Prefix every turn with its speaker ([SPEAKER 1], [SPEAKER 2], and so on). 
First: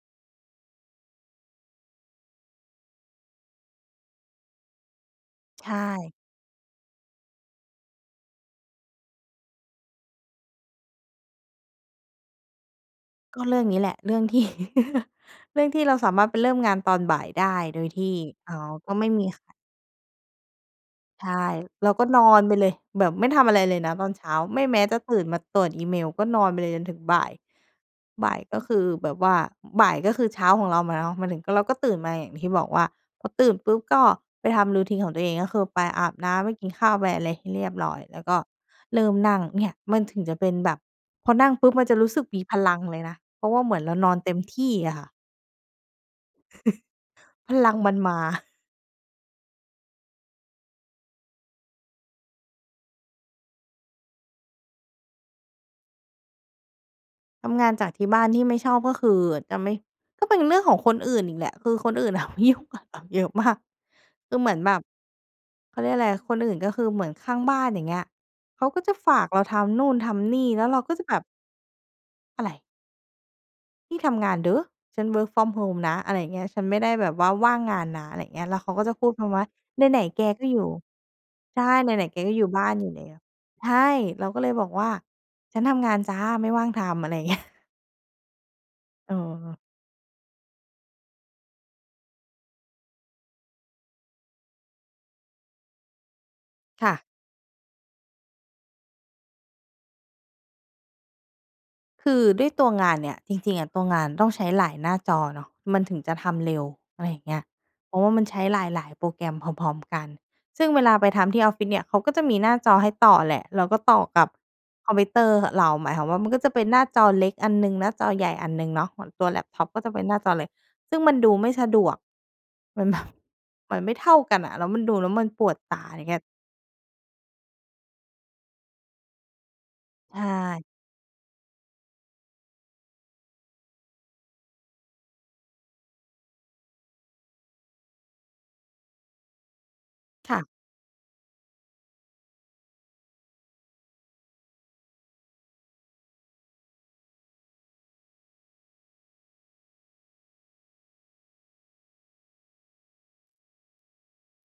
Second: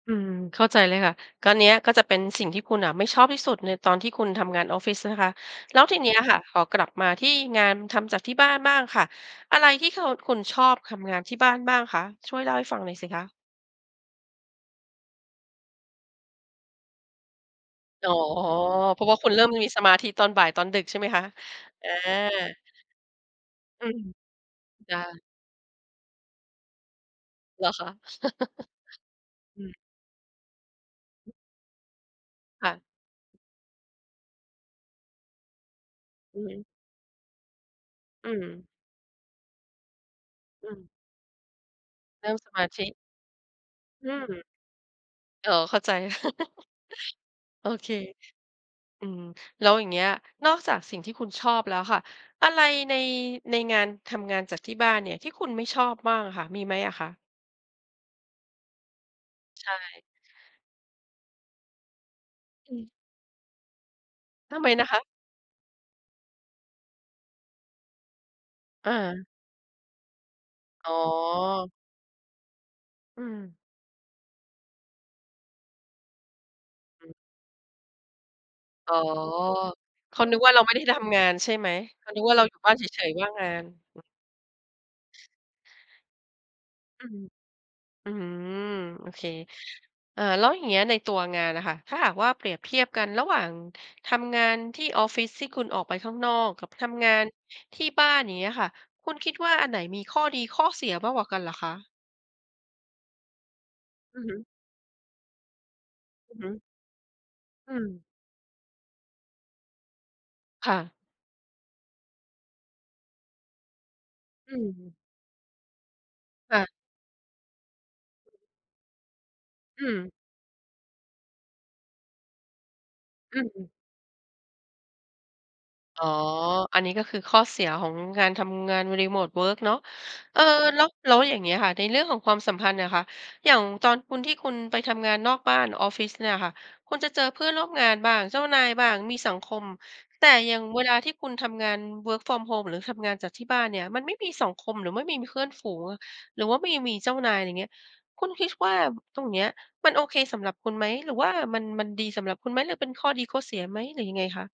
[SPEAKER 1] อืม เข้าใจเลยค่ะ ก็เนี้ย ก็จะเป็นสิ่งที่คุณน่ะไม่ชอบที่สุดในตอนที่คุณทำงานออฟฟิ ใช่ไหมคะ
[SPEAKER 2] ใช
[SPEAKER 1] แล้วทีเนี้
[SPEAKER 2] ่
[SPEAKER 1] ยค่ะ ขอกลับมาที่งานทำจากที่บ้านบ้างค่ะ อะไรที่ ค คุณ ชอบทำงานที่บ้านบ้างคะ? ช่วยเล่าให้ฟังหน่อยสิคะ
[SPEAKER 2] ก็เรื่องนี้แหละ เรื่อง ที่ เรื่องที่เราสามารถไปเริ่มงานตอนบ่ายได้ โดยท
[SPEAKER 1] อ๋
[SPEAKER 2] ี
[SPEAKER 1] อ
[SPEAKER 2] ่ อ้าว ก็
[SPEAKER 1] เพร
[SPEAKER 2] ไ
[SPEAKER 1] า
[SPEAKER 2] ม่
[SPEAKER 1] ะ ว่า
[SPEAKER 2] มี
[SPEAKER 1] คุณมีเ
[SPEAKER 2] ค
[SPEAKER 1] ริ่มมีสมาธิตอนบ่าย ตอนดึก ใช่ไหมค
[SPEAKER 2] ใ
[SPEAKER 1] ะ?
[SPEAKER 2] ช่
[SPEAKER 1] อ
[SPEAKER 2] เร
[SPEAKER 1] า
[SPEAKER 2] าก็นอนไปเลย แบบไม่ทำอะไรเลย
[SPEAKER 1] อื
[SPEAKER 2] นะ
[SPEAKER 1] ม
[SPEAKER 2] ตอนเช้า ไม่แม้
[SPEAKER 1] จ
[SPEAKER 2] จะ
[SPEAKER 1] า
[SPEAKER 2] ตื่นมาตรวจอีเมล ก็นอนไปเลยจนถึงบ่าย
[SPEAKER 1] เหรอคะ?
[SPEAKER 2] บ่ายก็คือแบบว่า
[SPEAKER 1] อืม
[SPEAKER 2] บ่ายก็คือเช้าของเรามาแล้ว มา
[SPEAKER 1] ฮ
[SPEAKER 2] ถึงก็ เราก็ตื่นมา อย่างที่บ
[SPEAKER 1] ค
[SPEAKER 2] อก
[SPEAKER 1] ่
[SPEAKER 2] ว่า
[SPEAKER 1] ะ
[SPEAKER 2] พอตื่นปุ๊บก็ไปทำ routine ของตัวเอง ก็คือไปอาบน้
[SPEAKER 1] อือ
[SPEAKER 2] ำ ไป
[SPEAKER 1] ฮึ
[SPEAKER 2] กินข้าว ไป อะไรให้เรียบร้อย แล้ว
[SPEAKER 1] อื
[SPEAKER 2] ก็
[SPEAKER 1] ม
[SPEAKER 2] เริ่มนั่ง เนี่ย! มันถึงจะเป็น
[SPEAKER 1] อ
[SPEAKER 2] แบ
[SPEAKER 1] ื
[SPEAKER 2] บ
[SPEAKER 1] ม
[SPEAKER 2] พอนั่งปุ๊บ มันจะรู้สึ
[SPEAKER 1] เร
[SPEAKER 2] ก
[SPEAKER 1] ิ่ม
[SPEAKER 2] มี
[SPEAKER 1] ส
[SPEAKER 2] พ
[SPEAKER 1] มา
[SPEAKER 2] ลั
[SPEAKER 1] ธ
[SPEAKER 2] ง
[SPEAKER 1] ิ
[SPEAKER 2] เลยนะ เพราะว่าเหมือน เราน
[SPEAKER 1] อื
[SPEAKER 2] อนเต็ม
[SPEAKER 1] ม
[SPEAKER 2] ที่อะค่ะ
[SPEAKER 1] อ๋อ เข้าใจ
[SPEAKER 2] พ
[SPEAKER 1] โอ
[SPEAKER 2] ลัง
[SPEAKER 1] เค
[SPEAKER 2] มันมา
[SPEAKER 1] อืม แล้วอย่างเงี้ย นอกจากสิ่งที่คุณชอบแล้วค่ะ อะไรใน ในงาน ทำงานจากที่บ้านเนี่ย ที่คุณไม่ชอบบ้างอะค่ะ มีไหมอะคะ?
[SPEAKER 2] ทำงานจากที่บ้าน ที่ไม่ชอบก็คือ อา จะ
[SPEAKER 1] ใช
[SPEAKER 2] ไม่
[SPEAKER 1] ่
[SPEAKER 2] ก็เป็นเรื่องของคนอื่นอีกแหละ คือคนอื่น น่ะมายุ่ง
[SPEAKER 1] อื
[SPEAKER 2] ก
[SPEAKER 1] ม
[SPEAKER 2] ับเรา เยอะ มาก คือเหมื
[SPEAKER 1] ท
[SPEAKER 2] อ
[SPEAKER 1] ำ
[SPEAKER 2] น
[SPEAKER 1] ไม
[SPEAKER 2] แบบ
[SPEAKER 1] นะคะ?
[SPEAKER 2] เขาเรียกอะไร คนอื่น ก็คือเหมือนข้างบ้าน อย่างเงี้ย เขาก็
[SPEAKER 1] อ
[SPEAKER 2] จะฝ
[SPEAKER 1] า
[SPEAKER 2] ากเราทำนู่นทำนี่ แล้วเรา
[SPEAKER 1] อ๋
[SPEAKER 2] ก็จะแบบ
[SPEAKER 1] อ
[SPEAKER 2] "อะไร?"
[SPEAKER 1] อืม
[SPEAKER 2] "นี่ทำงานเด๊อ ฉัน work from home นะ" อะไรอย่างเงี้ย "ฉันไม่ได้แบ
[SPEAKER 1] อือ
[SPEAKER 2] บว่าว่างงานนะ" อะไรเงี้ย แล้วเขาก็
[SPEAKER 1] อ
[SPEAKER 2] จ
[SPEAKER 1] ๋
[SPEAKER 2] ะ
[SPEAKER 1] อ
[SPEAKER 2] พูดคำว่า "ไหน
[SPEAKER 1] เข
[SPEAKER 2] ๆ แ
[SPEAKER 1] า
[SPEAKER 2] ก
[SPEAKER 1] นึก
[SPEAKER 2] ก็
[SPEAKER 1] ว่า
[SPEAKER 2] อ
[SPEAKER 1] เ
[SPEAKER 2] ย
[SPEAKER 1] รา
[SPEAKER 2] ู
[SPEAKER 1] ไ
[SPEAKER 2] ่"
[SPEAKER 1] ม่ได้ทำงานใช่
[SPEAKER 2] ใช
[SPEAKER 1] ไ
[SPEAKER 2] ่"...
[SPEAKER 1] หม?
[SPEAKER 2] ไห
[SPEAKER 1] เข
[SPEAKER 2] น
[SPEAKER 1] า
[SPEAKER 2] ๆ แ
[SPEAKER 1] น
[SPEAKER 2] ก
[SPEAKER 1] ึก
[SPEAKER 2] ก
[SPEAKER 1] ว่
[SPEAKER 2] ็
[SPEAKER 1] า เ
[SPEAKER 2] อ
[SPEAKER 1] ร
[SPEAKER 2] ย
[SPEAKER 1] า
[SPEAKER 2] ู่
[SPEAKER 1] อยู่
[SPEAKER 2] บ้
[SPEAKER 1] บ
[SPEAKER 2] า
[SPEAKER 1] ้า
[SPEAKER 2] น
[SPEAKER 1] นเ
[SPEAKER 2] อยู่
[SPEAKER 1] ฉ
[SPEAKER 2] แล
[SPEAKER 1] ย
[SPEAKER 2] ้ว"
[SPEAKER 1] ๆ ว่างงาน
[SPEAKER 2] ใช่
[SPEAKER 1] อืม
[SPEAKER 2] เราก็เลยบอกว่า "ฉันทำงานจ้ะ ไม่ว่างทำ"
[SPEAKER 1] อื
[SPEAKER 2] อะไร
[SPEAKER 1] ม
[SPEAKER 2] เงี้ย
[SPEAKER 1] อื้อฮือ โอ
[SPEAKER 2] เ
[SPEAKER 1] เค
[SPEAKER 2] ออ
[SPEAKER 1] เอ่อ แล้วอย่างเงี้ยในตัวงานน่ะค่ะ ถ้าหากว่าเปรียบเทียบกันระหว่างทำงานที่ออฟฟิศ ที่คุณออกไปข้างนอก กับ
[SPEAKER 2] ค
[SPEAKER 1] ท
[SPEAKER 2] ่ะ
[SPEAKER 1] ำงานที่บ้าน อย่างเงี้ยค่ะ คุณคิดว่าอันไหนมีข้อดีข้อเสียมากกว่ากันเหรอคะ?
[SPEAKER 2] คือด้วยตัวงานเนี่ย จริง ๆ อะ ตัวงาน
[SPEAKER 1] อื
[SPEAKER 2] ต
[SPEAKER 1] อ
[SPEAKER 2] ้อ
[SPEAKER 1] ฮ
[SPEAKER 2] ง
[SPEAKER 1] ึ
[SPEAKER 2] ใช้หลายหน้าจอเนาะ มันถึงจะท
[SPEAKER 1] อือฮ
[SPEAKER 2] ำ
[SPEAKER 1] ึ
[SPEAKER 2] เร็ว อะไรอย่างเงี้ย
[SPEAKER 1] อื
[SPEAKER 2] เพรา
[SPEAKER 1] ม
[SPEAKER 2] ะว่ามันใช้หลาย ๆ โปรแกรมพร้อม ๆ กัน ซึ่
[SPEAKER 1] ค
[SPEAKER 2] ง
[SPEAKER 1] ่
[SPEAKER 2] เวล
[SPEAKER 1] ะ
[SPEAKER 2] าไปทำที่ออฟฟิศเนี่ย เขาก็จะมีหน้าจอให้ต่อแหละ เราก็ต่อกับ
[SPEAKER 1] อื้อฮื
[SPEAKER 2] ค
[SPEAKER 1] อ
[SPEAKER 2] อมพิวเตอร์ ห เรา หมายความว่ามันก็จะ
[SPEAKER 1] ค่
[SPEAKER 2] เป็น
[SPEAKER 1] ะ
[SPEAKER 2] หน้าจอเล็กอันหนึ่ง หน้าจอใหญ่อันหนึ่งเนาะ ของตัวแล็ปท็อปก็
[SPEAKER 1] อื
[SPEAKER 2] จะเป็น
[SPEAKER 1] ม
[SPEAKER 2] หน้าจอเล็ก ซึ่งมันดูไม่สะดวก มัน แบบ
[SPEAKER 1] อื้อฮือ
[SPEAKER 2] มันไม่เท่ากันน่ะ แล้วมันดูแล้วมันปวดตา
[SPEAKER 1] อ
[SPEAKER 2] อ
[SPEAKER 1] ๋
[SPEAKER 2] ย
[SPEAKER 1] อ
[SPEAKER 2] ่างเงี้ย
[SPEAKER 1] อัน นี้ก็คือข้อเสียของงานทำงานบน รีโมตเวิร์ก เนาะ
[SPEAKER 2] ใช
[SPEAKER 1] เออ
[SPEAKER 2] ่
[SPEAKER 1] แล้ว แล้วอย่างเงี้ยค่ะ ในเรื่องของความสัมพันธ์น่ะค่ะ อย่างตอนคุณ ที่คุณไปทำงานนอกบ้าน ออฟฟิศเนี่ยค่ะ คุณจะเจอเพื่อนร่วมงานบ้าง เจ้านายบ้าง มีสังคม แต่
[SPEAKER 2] ค่ะ
[SPEAKER 1] อย่างเวลาที่คุณทำงาน work from home หรือทำงานจากที่บ้านเนี่ย มันไม่มีสังคม หรือไม่มี มีเพื่อนฝูงอะ หรือว่ามี มีเจ้านาย อะไรเงี้ย คุณคิด บ ว่า ตรงเนี้ยมัน โอเคสำหรับคุณไหม หรือว่ามัน มันดีสำหรับคุณไหม หรือเป็นข้อดีข้อเสียไหม หรือยังไงคะ?